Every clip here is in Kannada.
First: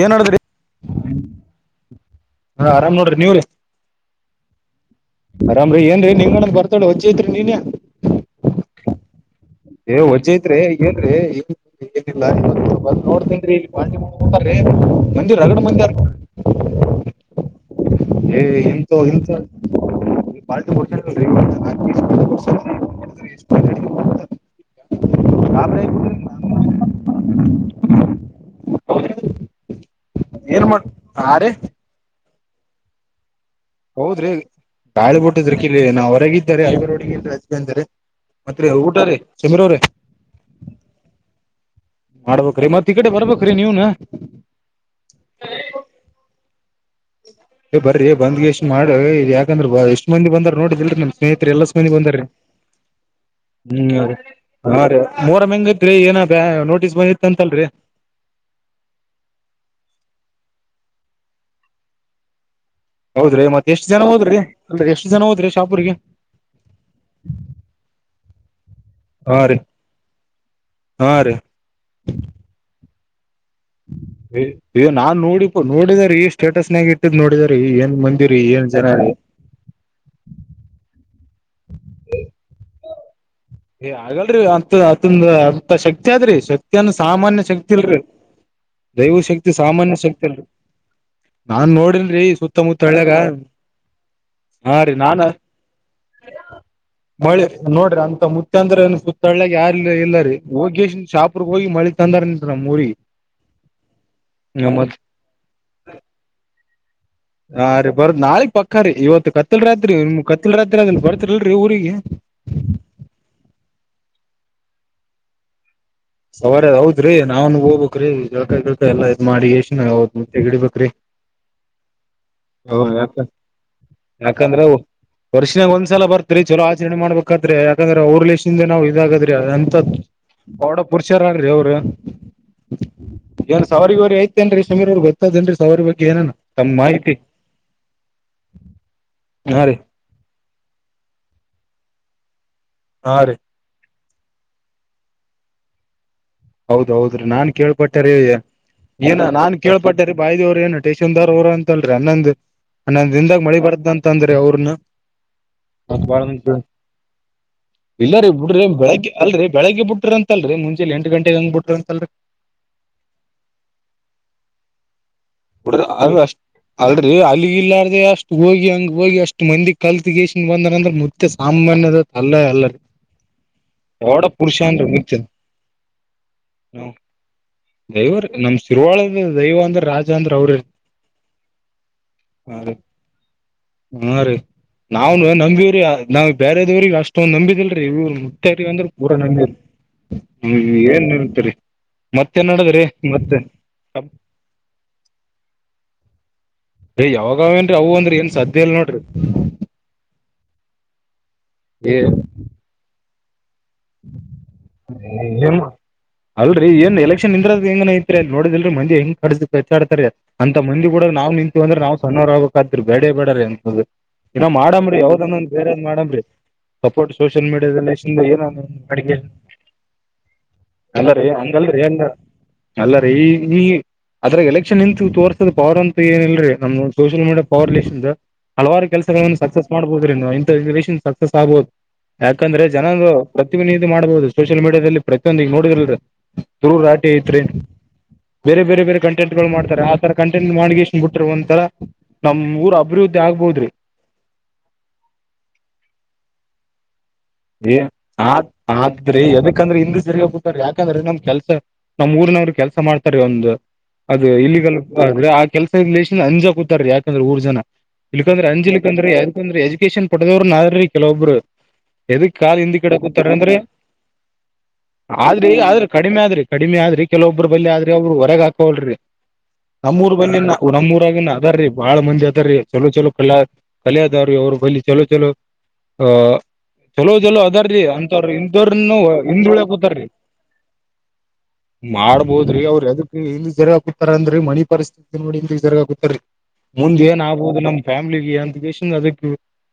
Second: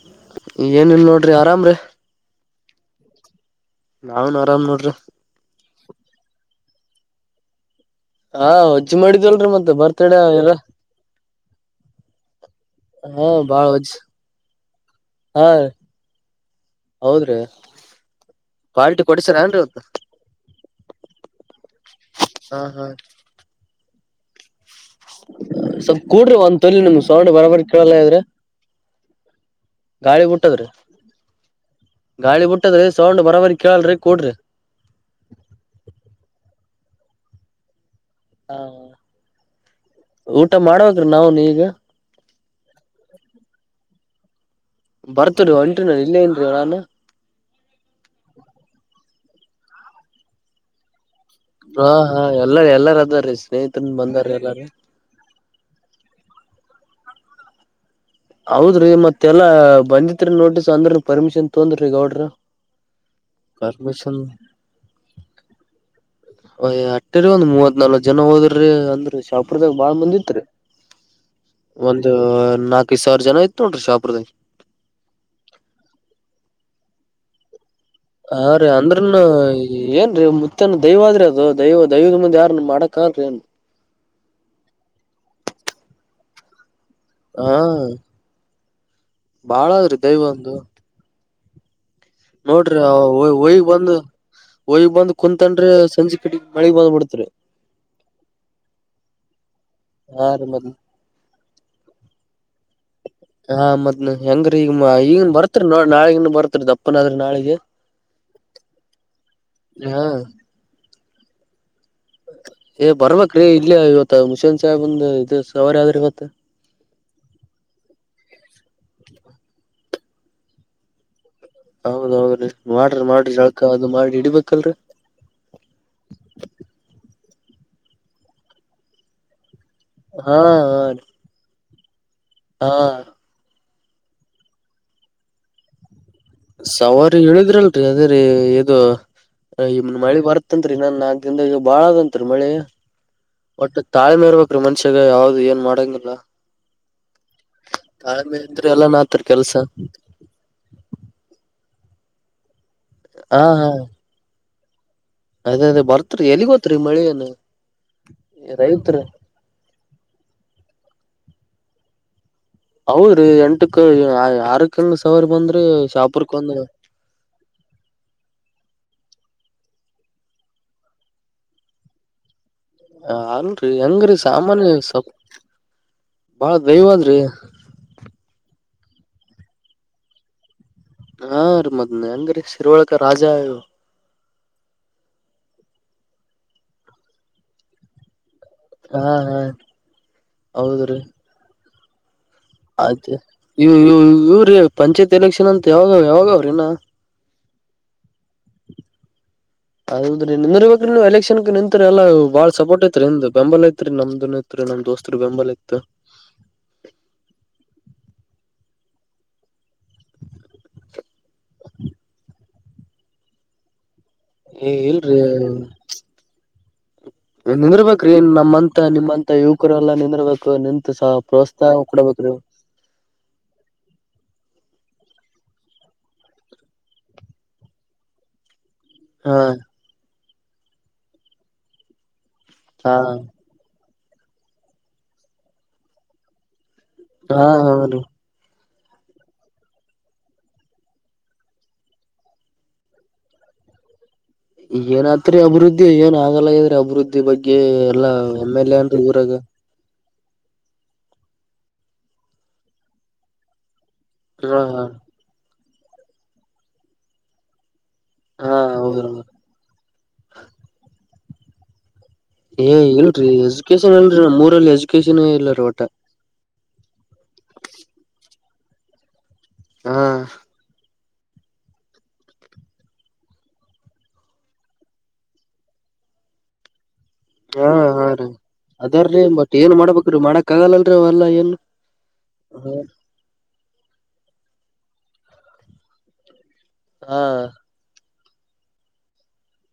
ಏನ್ ನಡದ್ರಿ ಏನಲ್ ನೋಡ್ರಿ ಆರಾಮ್ರಿ ಹಾ ಆರಾಮ್ ನೋಡ್ರಿ ನೀವ್ರರಿ ನಾವ್ನ್ ಆರಾಮ್ ನೋಡ್ರಿ ಅರಾಮ್ರರಿ ಏನ್ರಿ ನಿಂಗಣಗ್ ಬರ್ತಾಳ ಹೊಜ್ಐತ್ರಿ ನೀನ್ಯ ಹಾ ವಜ್ಜ್ ಮಾಡಿದ್ಲ್ರಿ ಮತ್ತೆ ಬರ್ತಡ ಅವೆಲ್ಲಾ ಎ ಏನಿಲ ಬಂದು ಹಾ ನೋಡ್ತೇನ್ ಬಾಳ್ ಇಲ್ಲಿ ವಜ್ಜ್ ಬಾಂಡಿಟ್ರೀ ಮಂಜಿ ರಗಡ ಮಂದ ಹೌದ್ರೀ ಏ ಎಂತ ಎಲ್ಂತ ಪಾರ್ಟಿ ಕೊಡಿಶನ ಅಲ್ರೀ ಹಾ ಹಾ ಸ್ವಲ್ಪ್ ಕೂಡ್ರಿ ಒಂದ್ ತೊಲಿ ನಮ ಸೋ ಬರಬರ್ ಕೇಳಲ್ಲ ಇದ್ರೆ ಗಾಳಿ ಏನ್ ಬಿಟ್ಟದ್ರಿ ಮಾಡ ಆರ ಗಾಳಿ ಬಿಟ್ಟದ ಸೌಂಡ್ ಬರಬರಿ ಕೇಳಲ್ರಿ ಹೌದ್ರಿ ಕೂಡ್ರಿ ಗಾಳಿ ಬಿಟ್ಟಿದ್ರ ಕಲ್ ನಾನ ಹೊರಗೆಡ್ಡೆ ಐವ ರೋಡಿಗೆ ಇಲ್ ಅಜ್ ಅಂದಾರೆ ಮತ್ರಿ ಊಟ ರೀ ಸಮೀರ ಅವ್ರೆ ಊಟ ಮಾಡ್ಬೇಕ್ರಿ ನಾವನ್ ಈಗ ಮಾಡ್ಬೇಕ್ರಿ ಮತ್ ಈ ಕಡೆ ಬರ್ಬೇಕ್ರಿ ನೀವನ ಬರ್ತ್ರಿೀ ಒಂಟ್ರಿ ನಾನನ್ ಇಲ್ಲ ಏನ್ರೀ ನಾನು ಏ ಬರ್ರರಿ ಬಂದ್ ಎಷ್ಟ್ ಮಾಡ ಯಾಕಂದ್ರ ಬ ಎಷ್ಟ್ ಮಂದಿ ಬಂದ್ರ ನೋಡಿದಲ್ರಿ ನಮ ಸ್ನೇಹತ್ರಿ ಎಲ್ಲ ಹಾ ಸ್ಮಂದಿ ಹಾ ಬಂದೀ ಎಲ್ಲಾರ ಎಲ್ಲಾರ ಅದಾರೀ ಸ್ನೇಹಿತರನ್ ಬಂದಾರ ಎಲ್ಲಾರ ಹ್ಮ ಮೂರ ಮಂಗತ್ರಿ ಏನ ದೇ ನೋಟಿಸ್ ಬಯಿತ್ ಅಂತಲ್ರರಿ ಹೌದ್ರೀ ಮತ್ತೆ ಎಲ್ಲಾ ಬಂದಿತ್ರಿ ನೋಟಿಸ್ ಅಂದ್ರ ಪರ್ಮಿಷನ್ ತೊಂದ್ರಿ ಗೌಡ್ರ ಹೌದ್ರಿ ಮತ್ತತ್ ಎಷ್ಟ್ ಜನ ಪರ್ಮಿಷನ್ ಹೋದ್ರಿ ಅ ಎಷ್ಟು ಜನ ಹೋದ್ರಿ ಶಾಪೂರಿಗೆ ಯ ಅಟ್ಟೇರಿ ಒಂದ್ ಮೂವತ್ ನಾಲ್ಕಕ್ ಜನ ಹೋದ್ರಿ ಅಂದ್ರ ಹಾ ರೀ ಶಾಪುರದಾಗ ಬಾಳ ಮಂದಿತ್ರಿ ಹಾ ರೀ ಒಂದು ನಾಕೈದು ಸಾವಿರ ಜನ ನೋಡ್ರಿ ಶಾಪುರ್ದಾಗ ಇ ನಾನ್ ನೋಡಿ ಪು ನೋಡಿದರೆ ಈ ಸ್ಟೇಟಸ್ನ್ಯಾಗ ಇಟ್ಟಿದ್ ನೋಡಿದರೆ ಏನ್ ಮಂದಿರಿ ಹಾ ಏನ್ ರೀ ಜನ ಅಂದ್ರನು ಏನ್ರಿ ಮುತ್ತನ ದೈವ ಆದ್ರಿ ಅದು ದೈವ ದೈವದ ಮುಂದೆ ಯಾರ ಮಾಡಕ್ ಕೇ ಹಾಗಗಲರಿ ಅಂತ ಅದಂದು ಅಂತ ಶಕ್ತಿ ಅ ಆದ್ರಿ ಶಕ್ತಿ ಶಕ್ತಿ ಅನ್ನು ಸಾಮಾನ್ಯ ಹಾ ಶಕ್ತಿ ಇಲ್ರರಿ ದೈವ ಶಕ್ತಿ ಬಾಳ ಸಾಮಾನ್ಯ ಆದ್ರಿ ದೈವ ಶಕ್ತಿ ಇಲ್ರರಿ ಒಂದು ನಾನ್ ನೋಡಲ್ರಿ ನೋಡ್ರಿ ಸುತ್ತಮುತ್ತ ಎಳ್ಳ್ಯಾಗ ಒಯ್ಗ್ ಬಂದ್ ಹಾ ಒಯ್ಗ್ ರೀ ಬಂದ್ ನಾಾನ ಕುಂತನ್ರಿ ಸಂಜೆ ಕಡೆ ಮಳಿಗ್ ಬಂದ್ ಬಿಡ್ತ್ರಿ ಮಿ ನೋಡ್ರಿ ಅಂತ ಮುತ್ಯಂದ್ರ ಸುತ್ತಾಳ್ಳ ಯಾರಿಲ್ಲ ಇಲ್ಲ ಹಾ ರೀ ಮತ್ ಹೋಗ ಶಾಪರ್ಗ್ ಹೋಗಿ ಮಳಿ ತಂದಾರಂ ನಮ್ಮ ಊರಿ ಹಾ ಮ್ನ್ ಹೆಂಗ್ರೀ ಈಗ ಈಗನ್ ಬರ್ತ್ರಿ ನ ನಾಳಿಗನ್ ಬರ್ತ್ರಿ ದಪ್ಪನ ಆದ್ರಿ ನಾಳಿಗೆ ಆಯ ಪಕ್ಕ ರೀ ಇವತ್ತು ಕತ್ತಲಲ್ ರಾತ್ರಿ ಹಾ ನಿಮ್ ಕತ್ಲ್ ರಾತ್ರಿ ಅದಲ್ ಬರ್ತರಲ್ರರಿ ಊರಿಗೆ ಏ ಬರ್ಬ್ರೀಕ ರಿ ಇಲ್ಲೇ ಇವತ್ತು ಮುಷನ್ ಸಾಹೇಬ್ಂದ ಇ ಸರಿ್ರೆ ಸವಾರೌದ್ರಿ ನಾವನ್ ಹೋಗ್ಬೇಕಕ್್ರೀಕಾಯ ಎಲ್ಲಾ ಇ್ ಮಾಡಿ ಎಷ್ಟ ಹೌೆ ಗಿಡಿ ಬಕ್ರಿ ಹೌದ್ೌದ್ರಿ ವಟ್ರ ಮಾಡ್ರಿ ಸ್ಳಕ ಅದು ಮಾಡ್ರಿ ಹ ಇಡಿಬೇಕಲ್ರರಿ ವರ್ಷಿನಾಗ ಒಂದ್ಸಲ ಬರ್ತ್ರಿ ಚಲ ಆಚರಣೆ ಮಾಡಬೇಕಾದ್ರೆ ಯಾಕಂದ್ರೆ ಅವರ್ ಲೇಶಿಂದ ನಾವವು ಇದಾಗಾದ್ರಿ ಅ ಹಾ ಹಾ ರೀ ೀ ಅವ್ರ ಹಾ ನ ಸಾವಿಗೆವ ಐೇನ್ರಿೀೀ ಅವ ಗೊತ್ತದೇನ್ರಿ ಸಾವಾರಿ ಸವಾರಿ ಹೇಳಿದ್ರಲ್ರಿ ಅದೇ್ರೀ ಇದು ಹಾ ರೀ ಇಮನ್ ಮಳಿ ಬರ್ತನ್ರಿ ನನ್ನ ಆಂದ ಬಾಳದಂರಿ ಮಳಿ ಹಾ ರೀ ತಾಳಿ ಮೇರ್ ಬಬೇಕ್ರೀ ಮನ್ಷ್ಯಾಗ ಯಾವ್ದ್ ಏನ್ ಮಾಡಂಗಿಲ್ಲ ಹೌದೌದ್ರೀ ನಾನ್ ಕೇಳ್ಪಟ್ಟಾರೀ ತಾಳ್ಮೆ ಇದ್ರೆ ಎಲ್ಲಾ ನಾತ್ರಿ ಏನ ಕೆಲ್ಸ ನಾನ್ ಕೇಳ್ಪಟ್ಟೇಾರಿ ಬಾಯದೇವ್ರ ಏನು ಟೇೇಶುಂದರ್ ಅವರು ಅಂತ ಲ್ರರಿ ಹನ್ನೊಂದ್ ಹನ್ನಂದ ಹಾ ದಿಂದದಾಗ ಮಳಿ ಹಾ ಬಾರದ ಅಂತ ಅಂದ್ರಿ ಅವ್ರನ್ನ ಅದೇ ಅದೇ ಬರ್ತ್ರಿ ಎಲ್ಲಿಗೋತ್ರಿ ಮಳಿ ನು ಇಲ್ಲರೀ ಬಿಡ್ರಿ ಬೆಳಗ್ಗೆ ಅಲ್ರಿ ಬೆಳಗ್ಗೆ ಬಿಡ್ರಿ ಅಂತಲ್ರರಿ ಮುಂಚೆಲಿ ಎಂಟು ಗಂಟೆ ಹಂಗ್ ಬಿಟ್ರಿ ಅಂತಲ್ರಿ ಹೌದ್ರೀ ಎಂಟಕ್ಕ ಆರಕ್ಕ ಹೆಂಗ ಅ ಅಲ್ ಅಲ್ಲಿಗಲ್ಲಾರ್ದೆ ಅಷ್ಟ ಹೋಗಿ ಹಂಗ ಹೋಗಿ ಅಷ್ಟು ಮಂದಿ ಕಲ್ತ್ ಗ ಬಂದಂದ್ರ ಮತ್ತೆ ಸಾಮಾನ್ಯದ ಅಲ್ಲ ಅಲ್ಲ ಅಲ್ರರಿ ಹೆಂಗ್ರೀ ಡ ಪುರುಷ ಸಾಮಾನ್ಯ ಸ ಮ ಬಾಳ ಹ ದೈವಾದ್ರಿ ದೈವ್ರ ನಮ್ ಶರ್ವಾಳದ ದೈವ ಅಂದ್ರೆ ರಾಜ ಅಂದ್ರೆ ಅವ್ರರ್ ಹಾ ರೀ ಮದ್ನ ಹೆಂಗ್ರೀ ಶರವಳ್ಕ ರಾಜ ಹಾ ರೀ ನಾವ್ನು ನಂಬಿವವ್ರಿ ನಾವ್ ಬೇರೆದವ್ರಿಗೆ ಅಷ್ಟೊಂದ ನಂಬಿದಲ್ರೀ ಇವರು ರಿ ಅಂದ್ರೆ ಹಾ ಪೂರ ನ ಹಾ ನೀರು ಹೌದ್ರಿ ಏನ್ ಇರ್ತರಿ ಮತ್ತೆನ್ ನೋಡದ್ರೀ ಆಯ್ತು ಮತ್ತೆ ಇವ್ ಇವ್ ಇವ್ರಿ ಪಂಚಾಯತ್ ಎಲೆಕ್ಷನ್ ಅಂತ ಯಾವಾಗ ಯಾವಾಗ ಅವ್ರಿನ ಅೀ ಯಾವಾಗಾವೇಏನ್ರಿ ಅವು ಅಂದ್ರಿ ಏನ್ ಸಾಧ್ಯ ಇಲ್ ನೋಡ್ರಿ ಹೌದ್ರಿ ನಿರಿಬೇಕ್ರ ನೀವು ಎಲೆಕ್ಷನ್ಕ್ ನಿಂತತ್ರಿ ಏ ಎಾ ಬಾಳ್ ಸಪೋರ್ಟ್ ಐತ್ರಿ ನಿಂದ ಬೆಂಬಲ ಐತ್ರಿ ನಮ್ದು ತ್ರಿ ನಮ್ ದೋಸ್ತ್ ಬೆಂಬಲ ಏನ್ ಐತ್ ಅಲ್ರರಿ ಏನ್ ಎಲೆಕ್ಷನ್ಂದ್ರದ ಹೆಂಗನ ಐತ್ರಿ ನೋಡಿದಲ್ರಿ ಮ ಹೆಂಗ್ ಕಡು ಕಚ್ಚಾಡ್ತಾರೆ ಅಂತಂದಿೂಡ ನಾವು ನಿಂತು ಅಂದ್ರೆ ನಾವ್ ಸಣ್ಣರ್ ಹೋಗಬೇಕಕ್ಾದ್ ಬೇ ಬೇಡಾರೆ ಎಂತ ಇನ್ನೋ ಏ ಮಾಡಂಬ್ರಿ ಇಲ್ರಿ ಯಾವ್ದಂದೊಂದ ಬೇರೆದ್ ಮಾಡಮ್ರಿ ಸಪೋರ್ಟ್ ಸೋಷಿಯಲ್ ನಿಂದಿರ್ಬೇಕ್ರಿ ಮೀಡಿಯಾದಲ್ಲಿ ಏನ ನಮ್ಮಂತ ನಿಮ್ಮಂತ ಯುವಕರೆಲ್ಲಾ ನಿಂದಿರ್ಬೇಕು ನಿಂತು ಸ ಪ್ರೋತ್ಸಾಹ ಕೊಡಬೇಕು ನೀವು ಅಲ್ಲಾರೀ ಈ ಈ ಅದ್ರ ಎಲೆಕ್ಷನ್ ನಿಂತತ್ ತೋರ್ಸದ ಪವರ್ ಅಂತ ಏನಲ್ರರಿ ನಮ್ದ ಸೋಷಿಯಲ್ ಮೀಡಿಯಾ ಪರ್ ಲೇಸ್ ಹಲವಾರು ಕೆಲಸ ಹಾ ಸಕ್ಸಸ್ ಮಾಡ್ಬಹದ್ರಿ ನೀವು ಇಂಥಷನ್ ಸಕ್ಸಸ್ ಆಗ್ಬಹುದು ಯಾಕಂದ್ರೆ ಹಾ ಜನಂದು ಪ್ರತ ಇದು ಮಾಡ್ಬಹುದು ಸೋಷಿಯಲ್ ಮೀಡಿಯಾದಲ್ಲಿ ಪ್ರತಿಯೊಂದ ಈಗ ನೋಡಿದರಲ್ರಿ ದೂ ರ ಆಾಟಿ ಐತ್ರಿೇ ಹಾ ಹೌದು ಬೇರೆ ಬೇರೆ ಬೇರೆ ಕಂಟೆಂಟ್ ಗಳು ಮಾಡತಾರೆ ಆತರ ಕಂಟೆಂಟ್ ಮಾಡ್ಗನ್ ಬಿಟ್ಟಿರುವಂತರ ನಮ್ ಊರ್ ಅಭಿವೃದ್ಧಿ ಆಗ್ಬೋದ್ರಿ [unintelligible] ಏನತ್ರರಿ ಅಭಿವೃದ್ಧಿ ಏನ್ ಆಗಲ್ಲ ಇದ್ರೆ ಅಭಿವೃದ್ಧಿ ಬಗ್ಗೆ ಏ ಎಲ್ಲಾ ಎಮ್ ಎಲ್ ಎ ಅನ್ರಿ ಆದ್ರೆ ಊರಾಗ ಯದಕಂದ್ರೆ ಹಿಂದ ಹೋಗಾರೆ ಯಾಕಂದ್ರೆ ನಮ್ ಕೆಲ್ಸ ನಮ್ಮ್ ಊರ್ನವ್ರು ಕೆಲಸ ಮಾಡ್ತಾರೆ ಒಂದು ಅದು ಹಾ ಹಾ ಇಲ್ಲಿಗಲ್ಲ್ರೆ ಆ ಕೆಲ್ಸದ ಲೇಶನ್ ಅಂಜಾ ಕೂತಾರ ಯಾಕಂದ್ರೆ ಊರ್ ಜನ ಇಲ್ಕ್ಂದ್ರ ಹಾ ಹೌದ್ರಿ ಅಂಜಿಕ್ಕಕಂದ್ರೀ ಯದಕಂದ್ರ ಎಜುಕೇಶನ್ ಪಡೆದವ್ರರು ನ್ರೀ ಕೆಲೊಬ್ರು ಎದಕ್ ಕಾ ಏ ಹಿಂದ ಕಿಡ ಕೂತಾರ ಇಲ್ರಿ ಅಂದ್ರೆ ಎಜುಕೇಶನ್ ಇಲ್ರಿ ನಮ್ಮೂರಲ್ಲಿ ಎಜುಕೇಶನ್ ಆದ್ರಿ ಇಲ್ಲರಿ ಒಟ್ಟ ಆದ್ರ ಕಡಿಮೆ ಆದ್ರಿ ಕಡಿಮೆ ಆದ್ರಿ ಕೆಲವೊಬ್ಬರು ಬಲ್ಲಿಿ ಆದ್ರೆ ಅವರು ಹೊರಗೆ ಹಾಕವಲ್ ರಿ ಹಾ ನಮ್ಮೂರ್ ಬ ನಮ್ಮೂರು ಅವ ಅದ ರೀ ಬಹಳ ಮಂದಿ ಅದಾರೀ ಚಲೋ ಚಲೋ ಕಲ ಕಲಿಯಾದಾರ ಅವ್ರರು ಬ ಚಲೋ ಚಲೋ ಹ ಚಲೋ ಚಲೋ ಹಾ ಅದಾರೀ ಹಾ ರೀ ಅಂತವ್ರ ಇಂದ್ರನು ಅದಾರ್ರೀ ಬಟ್ ಹಂದುಳ್ಯ ಏನ್ ಕೂತಾರಿ ಮಾಡ್ಬೇಕ್ರೀ ಮಾಡಕ್ ಆಗಲ್ಲಲ್ರರಿ ಅವೆಲ್ಲಾ ಏನ್ ಮಾಡ್ಬೋದ್ರಿ ಅವ್ರರು ಅದಕ್ಕೆ ಎಲ್ಲಿ ಜೆರೆ ಹಾಕತಾರ ಅಂದ್ರಿ ಮನಿ ಪರಿಸ್ಥಿತಿ ನೋಡಿರಗ ಗೊತ್ತೀ ಮುಂದ ಹಾ ಏನ್ ಆಗ್ಬುದು ನಮ್ ಫ್ಯಾಮಿಲಿಿಗೆ ಅಂತೇಶನ್ ಅದ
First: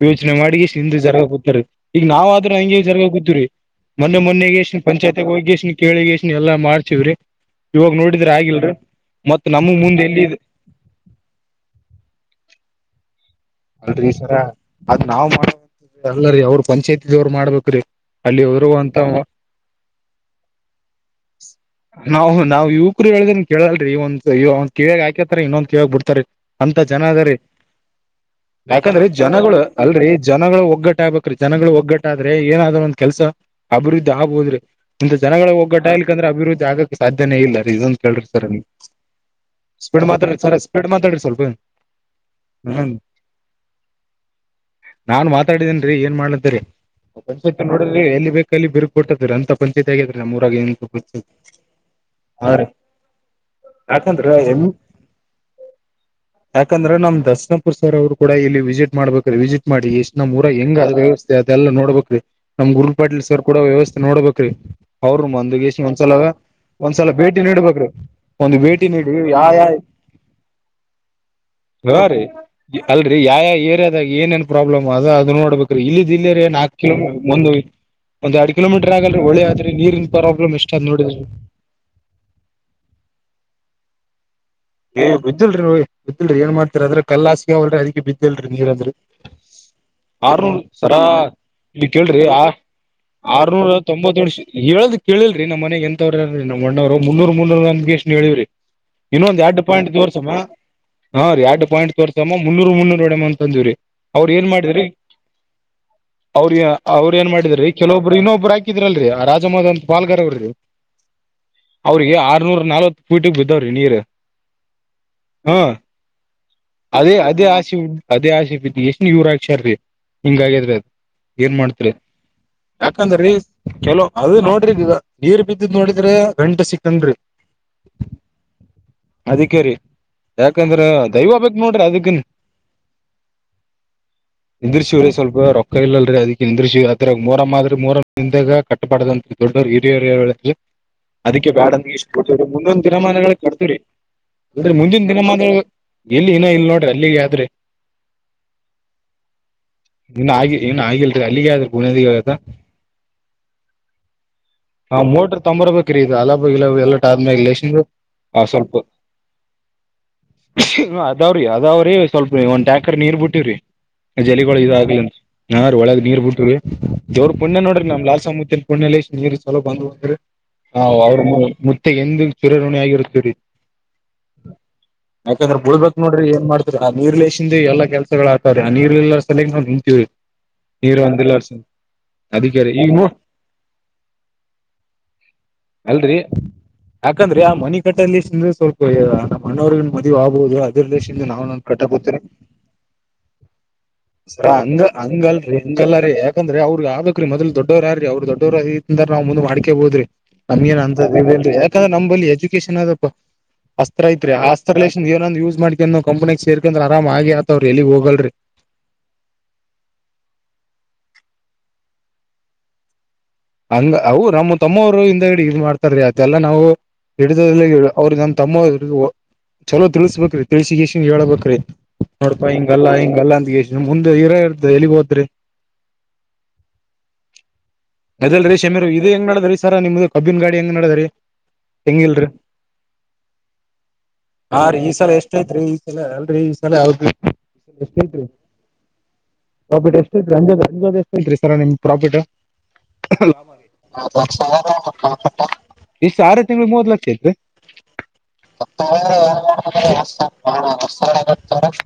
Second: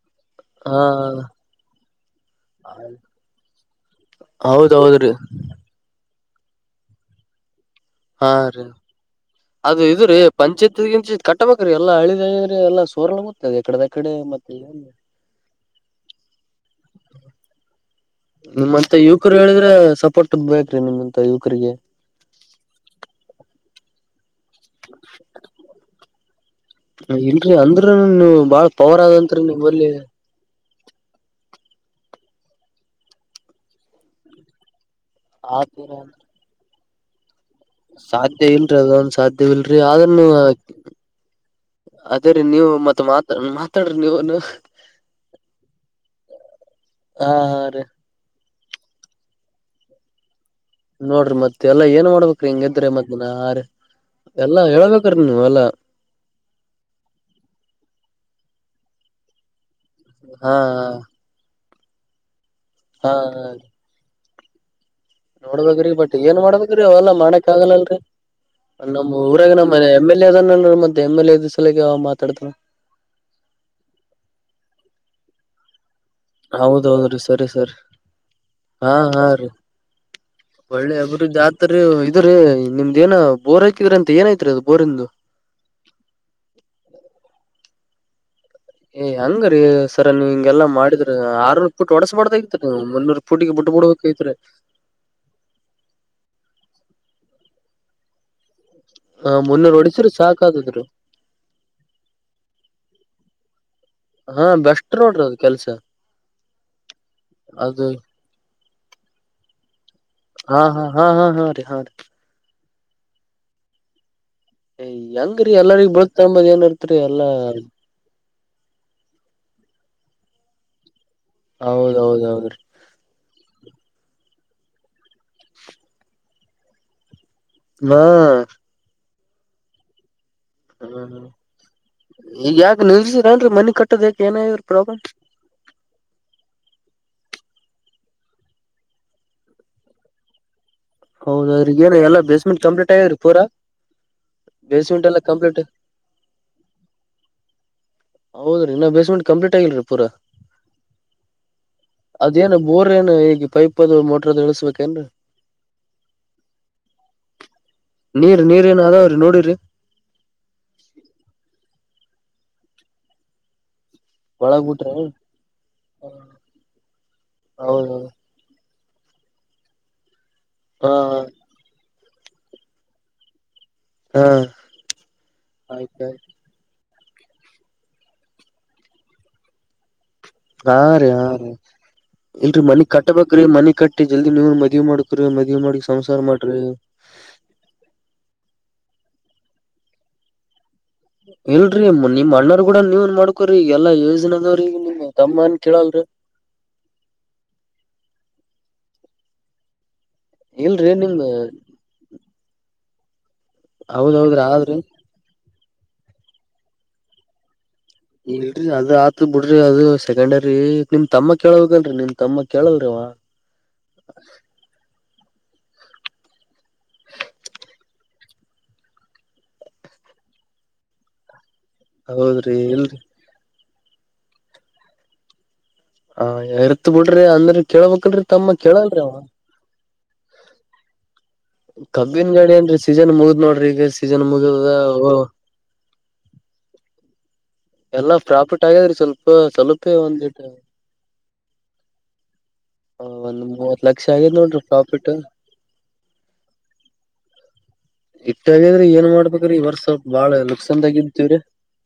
ಯೋಚನೆ ಮಾಡಿ ಹಾ ಹಿಂದ ಜರಗ ಗೊತ್ತತರಿ ಈಗ ನಾವ ಆದ್ರೂ ಹಂಗೆ ಜರಗ ಗತ್ತವ್ರರಿ ಮೊೆ ಮೊನ್ನೆಗೆ ಎಷ್ಟ್ಣ ಹೌದೌದ್ರಿ ಪಂಚಾಯತಿಗ್ ಹೋಗಿ ಎಷ್ಟ್ಣ ಕೇಳಿಗೆ ಎಷ್ಟ್ಣ ಎಲ್ಲಾ ಮಾಡ್ತೀವ್ರಿ ನೋಡಿದ್ರ ಹಾ ರೀ ಆಗಿಲ್ರೀ ಅದು ಇ್ರೀ ಪಂಚಾಯತ್ಗಿಂ ಕಟ್ಟಬೇಕ್ರೀ ಎಲ್ಲಾ ಹಳಿದ್ರರಿ ಎಲ್ಲಾ ಸೋರ್ಲ್ಲ ಮ ಅಲ್ರರಿ ಈ ಸರ ಅದ್ ನಾವ್ ಮಾಡ ಅಲ್ಲರ ಅವ್ರರು ಪಂಚಾಯತಿ ದವ್ರ ಮಾಡ್ಬೇಕ್ರೀ ನಿಮ್ಮ್ಂತ ಯುವಕರು ಹೇಳಿದ್ರೆ ಸಪೋರ್ಟ್ದ ಬೇಕ್ರೀ ನಿಮಂತ ಯುವಕರಿಗೆ ನಾವು ನಾವ್ ಯುವಕರು ಹೇಳಿದ್ರ ಕೇಳಲ್ರಿ ಇವಂದ ಒಂದ ಕಿವಳಗ್ ಹಾಕತರಿ ಇನ್ನೊಂದ ಕಳಗ್ ಬಿಡ್ತಾರಿ ಅಂತ ಜನ ಅದರಿ ಇಲ್ರರಿ ಅಂದ್ರ ನೀವು ಬಾಳ ಪವರ್ ಯಾಕಂದ್ರೆ ಆದಂತ್ರಿ ಜನಗಳು ನಿಮ್ಮಲ್ಲಿ ಅಲ್ರಿ ಜನಗಳು ಒಗ್ಗಟ್ಟ ಆಗ್ಬೇಕ್ರೀ ಜನಗಳು ಒಗ್ಗಟ್ಟ ಆದ್ರೆ ಏನಾದ್ೂ ಒಂದ ಕೆಲಸ ಅಭಿವೃದ್ಧಿ ಆಗ್ಬೋದ್ರಿ ಇಂತ ಜನಗಳ ಒಗ್ಗಟ ಇಲಿಕ ಅಂದ್ರೆ ಅಭಿವೃದ್ಧಿ ಆಗಕ್ ಸಾಧ್ಯನೇ ಇಲ್ಲ ರೀ ಇದೊಂದು ಕೇಳ್ರಿ ಸರ್ ಸಾಧ್ಯ ನೀವು. ಇಲ್ರಿರಿ ಅದೊಂದು ಸಾಧ್ಯವಲ್ರಿ ಸ್ಪೀಡ್ ಆದನು ಮಾತಾಡ್ರಿ ಸರ್ ಸ್ಪೀಡ್ ಮಾತಾಡ್ರಿ ಸ್ವಲ್ಪ ಅದೇ್ರೀ ನೀವು ಹ್ಮ ಮತ್ತ ಮಾತ್ ನಾನ್ ಮಾತಾಡಿದೇನ್ರಿ ಏನ್ ಮಾಡ್ಲತ್ತರಿ ಪಂಾಯತ್ ಹ ನೋಡ್ರಿ ಎಲ್ಲಿ ಬೇಕ ಅಲ್ಲಿ ಬಿರ್ಗ್ ಕೊಟ್ಟತದ ರ ಅಂತಂಚಾಯತ್ ಆಗಿದ್ರೀ ನಮ್ಮ್ರು ನೋಡ್ರಿ ಮತ್ತೆ ಎಲ್ಲಾ ಏನ್ ಮಾಡ್ಬೇಕ್ರಿ ಹಾ ರೀ ಹಂಗಗೆದ್ರೆ ಮದನ ಆ ರೀ ಯಾಕಂದ್ರ ಎಲ್ಲಾ ಹೇಳ್ಬೇಕ್ರಿ ನೀ ಎಲ್ಲಾ ಯಾಕಂದ್ರ ನಮ್ [unintelligible] ದಸನಪುರ್ ಸರ್ ಅವರು [inaudible] ಕೂಡ ಇಲ್ಲಿ ವಿಸಿಟ್ ಮಾಡ್ಬೇಕ್ರೀರಿ ವಿಸಿಟ್ ಮಾಡಿ ಎಷ್ಟ್ ನಮ್ಮೂರಗ ಹಾ ಹೆಂಗ ಅ್ ವ್ಯವಸ್ಥೆ ಅದೆಲ್ಲ ನೋಡ್ಬೇಕ್ರೀ ನಮ್ ಗುರು ಹಾ ಪಾಟೀಲ್ ಸರ್ ಕೂಡ ವ್ಯವಸ್ಥೆ ನೋಡ್ಬೇಕ್ರೀ ಅವರು ಮಂದಗಷಿ ನೋಡ್ಬೇಕ್ರಿ ಬಟ್ ಒಂದ್ಸಲ ಏನ್ ಮಾಡ್ಬೇಕ್ರಿ ಒಂದ್ಸಲ ಅವೆಲ್ಲ ಭೇಟಿ ಮಾಡಕ್ ನೀಡ್ಬೇಕರು ಆಗಲ್ಲಲ್ರರಿ ಒಂದ್ ಭೇಟಿ ನಮ್ ನೀಡಿ ಯ ಊರಾಗ ಯಾ ನಮ್ ಎಮ್ ಎಲ್ ಎ ಅದ ನ ಮತ್ತೆ ಎಮ್ ಎಲ್ ಎ ದ ಸಲ ಮಾತಾಡತ ಯಾವ ಏರಿಯಾದಾಗ ಏನೇನ್ ಪ್ರಾಬ್ಲಮ್ ಅದ ಅದು ನೋಡ್ಬೇಕ್ರಿ ಇಲ್ಲಿ ಿಲ್ಲೇ ರ ನಾಕಕ್ ಕಿಲೋಮೀ ಹೌದೌದ್ರಿ ಸರಿ ಒಂದು ಸರಿ ಒಂದ್ ಎರಡ್ ಕಿಲೋಮೀಟರ್ ಹಾ ಆಗಲ್ರಿ ಹಾ ಒಳೆ ರೀ ಆದ್ರಿ ನೀರಿನ ಪ್ರಾಬ್ಲಮ್ ಎಷ್ಟ ಅಾದ್ ಒಳ್ಳೆ ನೋಡಿದ್ರರು ಅಭಿವೃದ್ಧಿ ಆತ್ರಿ ಇದ್ರೀ ನಿಮ್ದ ಏನ ಬೋರ್ ಹಾಕಿದ್ರೆ ಅಂತೆ ಏನಾಯ್ತು ಏ ಬಿದ್ದಿಲ್ರಿ ಬಿದ್ದಿಲ್ರಿ ಏನ್ ಮಾಡ್ತೀ ಅದ್ರ ಕಲ್ಲಾಾಸಗಾವಲ್ರಿ ಅದಕ್ಕೆ ಬಿದ್ದ ಕಿ ನೀರ್ಂದ್ರ ಏ ಹಂಗ್ರೀ ಸರ ನೀವ್ ಆರ ನೊರು ಹಿಂಗೆಲ್ಲಾ ಸರ ಮಾಡಿದ್ರ ಆರ್ನೂರ್ ಇಲ್ಲಿ ಫುಟ್ ಕೇಳ್ರಿ ಆ ಹೊಡಸ್ಬಾರ್ದೈತ್ರಿ ನೀವು ಮುನ್ನೂರ್ ಫುಟಿಗೆ ಬಿಟ್ಟ ಆರ್ನೂರ ತೊಂಬತ್ತೇಳ ಬಿಡ್ಬೇಕೈತ್ರಿ ಹೇಳ್ದ್ ಕೇಳಿಲ್ರಿ ನಮ್ಮ ಮನೆಗ್ ಎಂತವ್ರ ನಮ್ಮ ಮಣ್ಣವರು ಮುನ್ನೂರು ಮುನ್ನೂರ ನಮಗೆ ಎಷ್ಟು ಹೇಳವ್ರರಿ ಇನ್ನೊಂದ್ ಎರಡ್ ರು ಹೊಡಿಸ್ರರು ಸಾಕಕ್ ಆ ತುತ್ತು ದಿದ್ರು ಹಾ ರಿ ಎರಡು ಪಾಯಿಂಟ್ ತೋರ್ಸಮ್ಮ ಮುನ್ನೂರ್ ಮುನ್ನೂರ್ ಹೊಡಮ್ಮ ಅಂತ ಅಂದಿವವ್ರಿ ಅವ್ರ ಹಾ ಏನ್ ಮಾಡಿದ್ರರಿ ಬೆಸ್ಟ್ ನೋಡ್ರಿ ಅದ್ ಕೆಲ್ಸ ಅವ್ರ ಅವ್ರ ಏನ್ ಮಾಡಿದ್ರಿ ಅದು ಕೆಲವೊಬ್ರು ಇನ್ನೊಬ್ರು ಹಾಕಿದ್ರಲ್ರರಿ ಆ ರಾಜಮೋದನ್ ಅಂತ ಪಾಲ್ಗಾರ್ ಅವ್ರಿ ಹಾ ಹಾ ಹಾ ಹಾ ಹಾ ರೀ ಹಾ ರೀ ಅವ್ರಿಗೆ ಆರ್ನೂರ ನಲ್ವತ್ ಫೀಟ್ ಗೆ ಬಿದ್ದಾವ್ರಿ ನೀರು ಏ ಹೆಂಗ್ರೀ ಎಲ್ಲರಿಗ ಬಳತಂಬದ್ ಏನ್ ಅರ್ಥ ರಿ ಎಲ್ಲಾ ಎಷ್ಟ್ನ್ [unintelligible] ಇವರಕ್ಷಾರ ಹಿಂಗಗಿದ್ರೆ ಅದು ಏನ್ ಮಾಡ್ತ್ರಿ ಹೌದೌದ ಹೌದ್ರಿ ಯಾಕಂದ್ರ ರೀ ಚಲೋ ಅದ ನೋಡ್ರಿ ಈಗ ನೀರ್ ಬಿದ್ದಿದ್ ನೋಡಿದ್ರೆ [unintelligible] ಗಂಟೆ ಸಿಕ್ಕನ್್ರಿ ಹಾ [inaudible] ಆದಿಕ್ಕೆ ರಿ ಯಾಕಂದ್ರ ದೈವ ಬಕ್ ನೋಡ್ರಿ ಅದಕ್ಕಿನ್ ಈಗ ಯಾಕ ನಿಲ್ಸಿರೇನ್ರಿ ಮನಿ ಕಟ್ಟದ ಯಾಕ ಏನಾಗ್ಯಾದ್ರಿ [unintelligible] ಪ್ರಾಬ್ಲಮ್ ಇಂದ್ರಶಿವರೇ ಸ್ವಲ್ಪ ರೊಕ್ಕ ಇಲ್ಲಲ್ರಿ ಅದಿಕೆ [unintelligible] ನಿಂದರಶಿವಿ [unintelligible] ಇದ್ರ ಮೂರ ಮಾ ಮೂೋರಿಂದಾಗ ಕಟ್ಟಬಾಡದಂತ ದೊಡ್ಡ ಹಿರಿಯ ಯಲ್ಲಿ ಅದಕ್ಕೆ ಬೇಡ ಹೌದ್ರಿ ಏನ್ ಎಲ್ಲಾ [unintelligible] ಬೇಸ್ಮೆಂಟ್ ಮುಂದೊಂದು ಕಂಪ್ಲೀಟ್ ಆಗ್ಯಾದ್ರಿ ದಿನಮಾನಗಳ [unintelligible] ಪೂರಾ ಕರ್ತೀ್ರರಿ ಅ್ರ [unintelligible] ಮುಂದಿನ ಬೇಸ್ಮೆಂಟ್ ದಿನ ಎಲ್ಲ ಮಾ ಕಂಪ್ಲೀಟ್ [inaudible] ಎಲ್ಲಿ ಏನ ಇಲ್ ನೋಡ್ರಿ ಅಲ್ಲಿಗೆ ಆದ್ರಿ ಹೌದ್ರಿ ಇನ್ನ ಬೇಸ್ಮೆಂಟ್ ಕಂಪ್ಲೀಟ್ ಆಗಿಲ್ರಿ ಪೂರಾ ಇನ್ನ ಆಗಿ ಇನ್ ಆಗಿಲ್ರಿ ಅಲ್ಲಿಗೆ ಆದ್ರಿ ಬುನಿಯಾದಿಗೆ ಆಗದ ಅದೇನ್ ಬೋರ್ ಏನ್ ಈಗ ಪೈಪ್ ಅದು ಮೋಟ್ರ ಅದು ಆ ಇಳಸ್ಬೇಕೇಏನ್ರಿ ಮೋಟ್ರ ತಂಬರ್ಬೇಕ್ರಿ ಇದು ಅಲಬ ಗಿಲಬ ಎಲ್ಲ ಆದ್ಮ್ಯಾಗ ಲೇಶಿಂದ ನೀರ್ ಆ ನೀರ ಸ್ವಲ್ಪ ಏನ ಅದಾವ್ ಅದಾವ್ರಿ ಅದಾವ್ರಿ ಸ್ವಲ್ಪ ಒಂದ್ ಟ್ಯಾಂಕರ್ ನೀರ್ ಬಿಟ್ಟವ್ರಿ ಜಲಿಗಳು ಒಳಗ್ ಬಿಟ್ರಿ ಇದಾಗಗ್ಲ [unintelligible] ನಾ ರೀ ಒಳಗ್ ನೀರ್ ಬಿಟ್ರೀ ದೇವರು ಪುಣ್ಯ ನೋಡ್ರಿ ನಮ್ ಹೌದೌದು ಲಾಲ್ಸ [inaudible] [unintelligible] ಲೇಶ್ ನೀರು ಸಲೋ ಬಂದ್ಂದ್ರೆ ಹಾ ಅವ್ರ ಮುತ್ತೆ ಎ [inaudible] ಚಿರಋಣಿ ಆಗಿರುತ್ತರಿ ಹಾ ಯಾಕಂದ್ರೆ ಬಳ್ಬೇಕಕ್ ಆಯ್ತಾಯ್ತು ನಡ್ರಿ ಏನ್ ಮಾಡ್ತೀರಿ ಆ ನೀರ್ಲೇಶಿಂದ ಎಲ್ಲಾ ಕೆಲ್ಸಗಳು ಅಥವರಿ ಆ ನೀರಿಲ್ಲ [unintelligible] ಸಲೇಗ್ ನಾವು ನಿಂತಿವ್ರಿ ಹಾ ರೀ ಹಾ ರೀ ಇಲ್ರಿ ಅದಕ್ಕೆರಿ ಮನಿ ಈಗ ನೋ ಕಟ್ಟಬೇಕ್ರಿ ಮನಿ ಕಟ್ಟಿ ಜಲ್ದಿ ನೀವ ಮದ್ವಿ ಮಾಡ್ಕ್ರಿ ಮದ್ವಿ ಮಾಡಿ ಅಲ್ರರಿ ಸಂಸಾರ ಮಾಡ್ರಿ ಯಾಕಂದ್ರೆ ಆ ಮನಿ ಕಟ್ಟಲ್ಲಿ್ರೆ ಸ್ವಲ್ಪ ನಮ್ಮ ಅಣೋವ್ರಗ ಮದುವೆ ಆಗ್ಬಹುದು [unintelligible] ದೇಶ ನಾ ಇಲ್ರರಿ ಕಟ್ಟತಂಗ ನಿಮ್ ಅಣ್ಣಾರ್ ಕೂಡ ನೀವ್ ಮಾಡ್ಕೋರಿ ಎಲ್ಲಾ ಯೋಜನೆದವ್ರಿ ನಿಮ್ ಹಂಗಲ್ ತಮ್ಮನ್ ಆಂಗಲ್ ಕೇಳಲ್ರಿ ರೀ ಯಾಕಂದ್ರೆ್ ಅವ್ರಿಗೆ ಆಗ್ಬೇಕ್ರಿ ಮೊದ್ಲು ದೊಡ್ಡರ್ರೀ ಅವ್ರ ದಡ್ಡರ್ರ [unintelligible] ಅಂದ [unintelligible] ನಾವ್ ಮುಂದ ಮಾಡ್ಕಬೋದ್ರಿ ನಮಗಏನ್ ಅ ಇಲ್ರರಿ ನಿಮ್ [unintelligible] ಯಾಕಂದ್ರೆ ನಲ್ಲಿ ಎಜುಕೇಶನ್ ಅದ ಅಸ್ತ್ರ ಐತ್ರಿ ಹೌದೌದ್ರಿ ಆದ್ರಿ ಆಸ್ತ್ರನ್ ಏನೋ ಒಂದು ಯೂಸ್ ಮಾಡ್ೀ ಕಂನಿ ಸೇಕೇಂದ್ರ ಆರಾಮ ಆಗೇ ಅಥವ್ರಿ [inaudible] ಇಲ್ರರಿ ಅದ ಆತ ಬಿಡ್ರಿ ಅದು ಸೆಕೆಂಡರಿ ನಿಮ್ ತಮ್ಮ [inaudible] ಕ್ಕ ಕೇಳಬೇಕಲ್ಲ ನಿಮ್ ತಮ್ಮ ಕೆಳಾಲ್ರಿ ಅವ ಹಂಗ ಅವು [unintelligible] ನಮ್ಮ ತಮ್ಮವರು ಇಂದ ಇ ಮಾಡ್ತಾರ್ರೀ ಅದೆಲ್ಲಾ ನಾವು [unintelligible] ಹಿಡಿದದ ಅವ್ರರು ನಮ್ಮ ತಮ್ಮ ಚಲೋ ತಿಳ್ಸಸ್ಬೇಕ್ರೀ ತಿಳ್ಸಿ ಗೆಲ್ಸಿ ಹೇಳಳ್ಬೇಕಕ್ರಿ ನೋಡ್ಪಾ ಹೌದ್ರಿ ಹಿಂಗಲ್ಲ ಇಲ್ರಿ ಹಿಂಗಲ್ಲ ಅಂತ ಎಷ್ಟ ಮುಂದೆ ಇರಾ [inaudible] ಇ್ದ ಎಲ್ಲಿಗ್ ಹೋದ್ರಿ ಹ ಇರತ್ ಬಿಡ್ರಿ ಅಂದ್ರೆ ಕೇಳ್ಬಕ್ ಅದಲ್ ರೀ ಶಮೀರು ಇದು ಹೆಂಗ ನಡದ್ರೀ ಸರ ನಿಮ್ದು ಕಬ್ಬೀನ್ ಗಾಡಿ ಹೆಂಗ ನಡದ್ರೀ ತೆಂಗಿಲ್ರಿ ಕಬ್ಬಿನ ಗಾಡಿ ಏನ್ರಿ ಸೀಸನ್ ಮುಗ್ದ್ ನೋಡ್ರಿ ಈಗ ಸೀಸನ್ ಹಾ ಮುಗದ ರೀ ಈ ಸಲ ಎಷ್ಟ ಐತ್ರಿ ಈಲ ಅಲ್ ಈ ಹೌದು ಎಷ್ಟ ಎಲ್ಲಾ ತ್ರಿ ಪ್ರಾಫಿಟ್ ಆಗ್ಯದ್ರಿ ಸ್ವಲ್ಪ ಸ್ವಲ್ಪೇ ಪ್ರಾಫಿಟ್ ಎಷ್ಟ ಐತ್ರಿ ಒಂದಿಟ ಅ ಅಜ್ ಎಷ್ಟ ಐತ್ ರೀ ಸರ್ ನಿಮ್ ಪ್ರಾಫಿಟ್ [inaudible] ಆ, [unintelligible] ಒಂದ್ ಮೂವತ್ ಲಕ್ಷ ಆಗ್ಯದ್ ನೋಡ್ರಿ ಪ್ರಾಫಿಟ್ ಇಷ್ಟ ಸಾವಿರ ಆರೆ ತಿಂಳ ಮೂವತ್ ಲಕ್ಷ ಐತ್ರಿ ಇಟ್ಟ [inaudible] ಆಗ್ಯದ್ರಿ ಏನ್ ಮಾಡ್ಬೇಕ್ರಿ ಈ ವರ್ಷ ಬಾಳ ಲುಕ್ಸನ್ದಾಗಿದ್ದೀವ್ರಿ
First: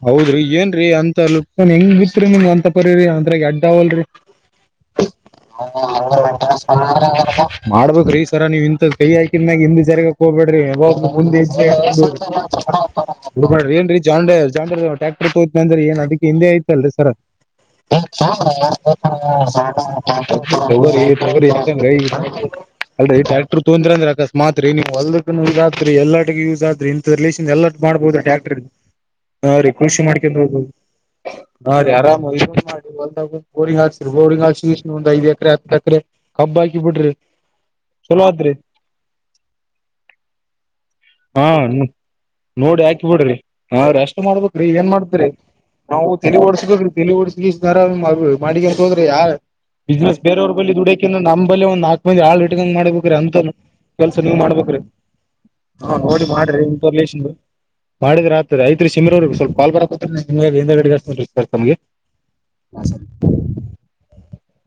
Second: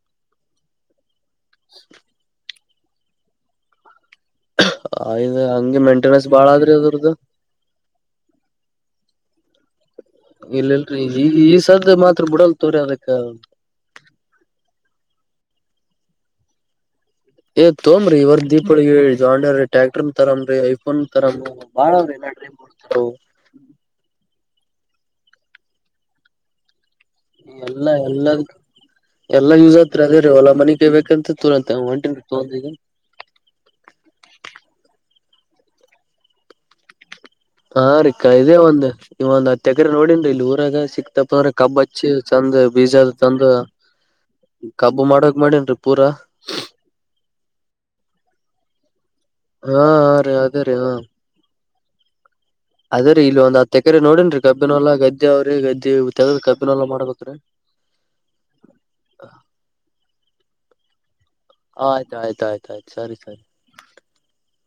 ಹೌದ್ರಿ ಏನ್ರೀ ಅ [unintelligible] ಎಂತನ್ ಹೆಂಗ್ ಬಿತ್ರಿ ನಿಮ್ ಅಂತ ಪರಿ ಅಂದ್ರೆ ಅಡ್ಡಾವಲ್ರಿ [inaudible] ಆಯದು ಹಂಗ ಮಾಡಬೇಕರಿ ನೀವ್ ಇಂತಥ ಕೈ ಹಾಕಿದ ಮ್ಯಾಗ ಹಿಂದ್ ಜಾರಿಗಕ್ ಹೋಗ್ಬೇಡ್ರಿ [unintelligible] ಇಲ್ಲ್ರಿ ಈ ಮುಂದ ಈ ಸದ್ ಮಾತ್ರ ಬಿಡಲ್ ತೋರಿ ಹ ಅದಕ್ಕ ಮಾಡಿ ಏನ್ೀ ಜಾಂಡ ಜಂಡ ಟ್ಯಾಕ್ಟರ್ ತೋ ಇಂದ್ರೆ ಏನ್ ಅದಕ್ಕೆ ಹಿಂದೆ ಐತಲ್ರಿ ಸರ ಏ ತೊಂಬ್ರಿ ಇವರ್ ದೀಪಾವಳಿಗೆ ಜಾಂಡರ್ ಟ್ಯಾಕ್ಟರ್ ತರಮ್ರಿ ಐಫೋನ್ ತರಮ್ ರಿ ಯಾಕಂದ್ರ ಬಾಳವ್ರಿ [unintelligible] ಅವು ಅಲ್ ಟ್ಯಾಕ್ಟರ್ ತೊಂದ್ರ ಅಂದ್ರ ಅಕ ಮಾತ್ರಿ ನೀವು ಹೊಲ್ದಕ್ಕೂ ಯೂಸ್ ಆದ್ರಿ ಎಲ್ಲಾಟಗ ಯೂಸ್ ಆದ್ರಿ ಇಂತ ರಿಲೇಶನ್ ಎಲ್ಲಾ ಮಾಡ್ಬಹುದ ಟ್ಯಾಕ್ಟರ್ ಹಾ ಎಲ್ಲಾ ರೀ ಯೂಸ್ ಆತ್ರಿ ಕೃಷಿ ಅದೇ ರೀ ಮಾಡ್ಕೊಂಡೊಂಡ ಹೊಲ ಹೋಗದು ಮನಿ ಕೈಬೇಕಂತ ತೂರಂತ ಹಾ ರೀ ಹೊಂಟನ್ರಿ ಆರಾಮ ತೊಂದ ಈಗ ಗೋರಿ ಹಾಕ್ ಬೋಡಿಂಗ ಒಐದ್ ಎಕರೆ ಹತ್ತು ಎಕರೆ ಕಬ್ ಹಾಕಿ ಬಿಡ್ರಿ ಹಾ ಚಲೋ ರಿಕ್ಕಾ ಆತ್ರಿ ಇದೇ ಒಂದ ಇವ ಒಂದ್ ತಕ್ರ ನೋಡನ್ ಇಲ್ಲಿ ಊರಾಗ ಸಿಕ್ತಪ್ಪ ಅಂದ್ರ ಕಬ್ಬಚ್ಚಿ ಚಂದ ಡಿ ಬೀಜ ಹಾಕಿ ಬಿಡ್ರಿ ತಂದು ಹ ಅಷ್ಟ್ ಮಾಡ್ಬೇಕ್ರಿ ಏನ್ ಕಬ್ಬು ಮಾಡ್ತ್ರಿ ಮಾಡಕ್ ಮಾಡೇನ್ರಿ ನಾವು ಪೂರಾ ಓಡ್ಸ್ಬೇಕ್ರಿ ಮಾಡಂತ ಹೋರೆ ಯ ಹಾ ಹಾ ಬಿಸ್ನೆಸ್ ರೀ ಬೇರವ್ರ ಬ ಅದೇ ರೀ ಹಾ ದುಡಕಂದ್ರ ನ ಬಲ್ಲಿ ಒಂದು ನಾಲ್ಕ ಮಂದ ಹಾಳ ಂಗ ಮಾಡ್ಬೇಕ್ರಿ ಅದೇರೀ ಅಂತ ಇಲ್ಲಿ ಒಂದ್ ಹತ್ತ ಎಕರೆ ಕೆಲ್ಸ ನೀಂಗ್ ನೋಡೇನ್ರಿ ಕಬ್ಬಿನ ಮಾಡ್ಬೇಕ್ರಿ ಹೊಲ ಗದ್ದೆ ಅವ್ರಿ ಗದ್ದೆ ಹ ನೋಡಿ ತೆಗದ ಕಬ್ಬಿನ ಹೊಲ ಮಾಡ್ರಿಲ ಮಾಡ್ಬೇಕ್ರೀ. ಮಾಡಿದ್ರ ರತ್ರಿ ಐತ್ ಶಿಮ್ರ್ರರಿಗೆ ಸ್ವಲ್ಪ ಪಾಲ್ರ ವೇಂದ ಗಡ ಸರ್ ತಮ್ಗೆ ಆಯ್ತ ಆಯ್ತ ಆಯ್ತ ಸರಿ ಸರಿ ಹ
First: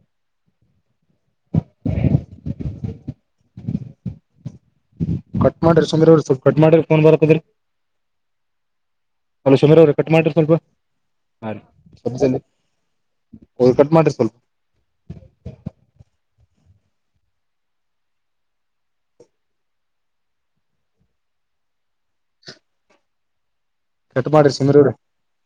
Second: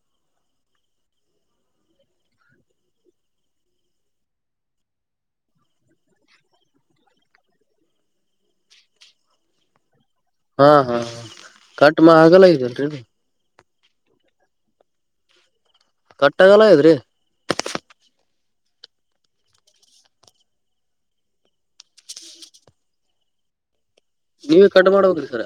ಕಟ್ ಮಾಡ್ರಿ ಸಂದ್ರ್ರ ಸ್ವಲ್ ಕಟ್ ಮಾಡ್ರೊಂಡ್ ಬರತ್ತದ್ರಿ ಅ ಸಂದ್ರ್ರ ಟಮಾಟರ್ ಸ್ವಲ್ಪ ಹಾ ಹಾ ಹಾ ರೀ ಕಟ್ ಮಾ ಸಬ್ ಆಗಲ್ಲ ಇದಲ್ರರಿ ಅವ ಕಟ್ ಮಾಡಟ್ರೆ ಸ್ವಲ್ಪ ಕಟ್ಟಾಗಲ್ಲ ಇದ್ರಿ ಕಟ್ ಮಾಡ್ರಿ ನೀವೇ ಸಮೀರ್ ಅವ್ರೆ ಕಟ್ ಮಾಡ ಹ್ರಿ ಸರ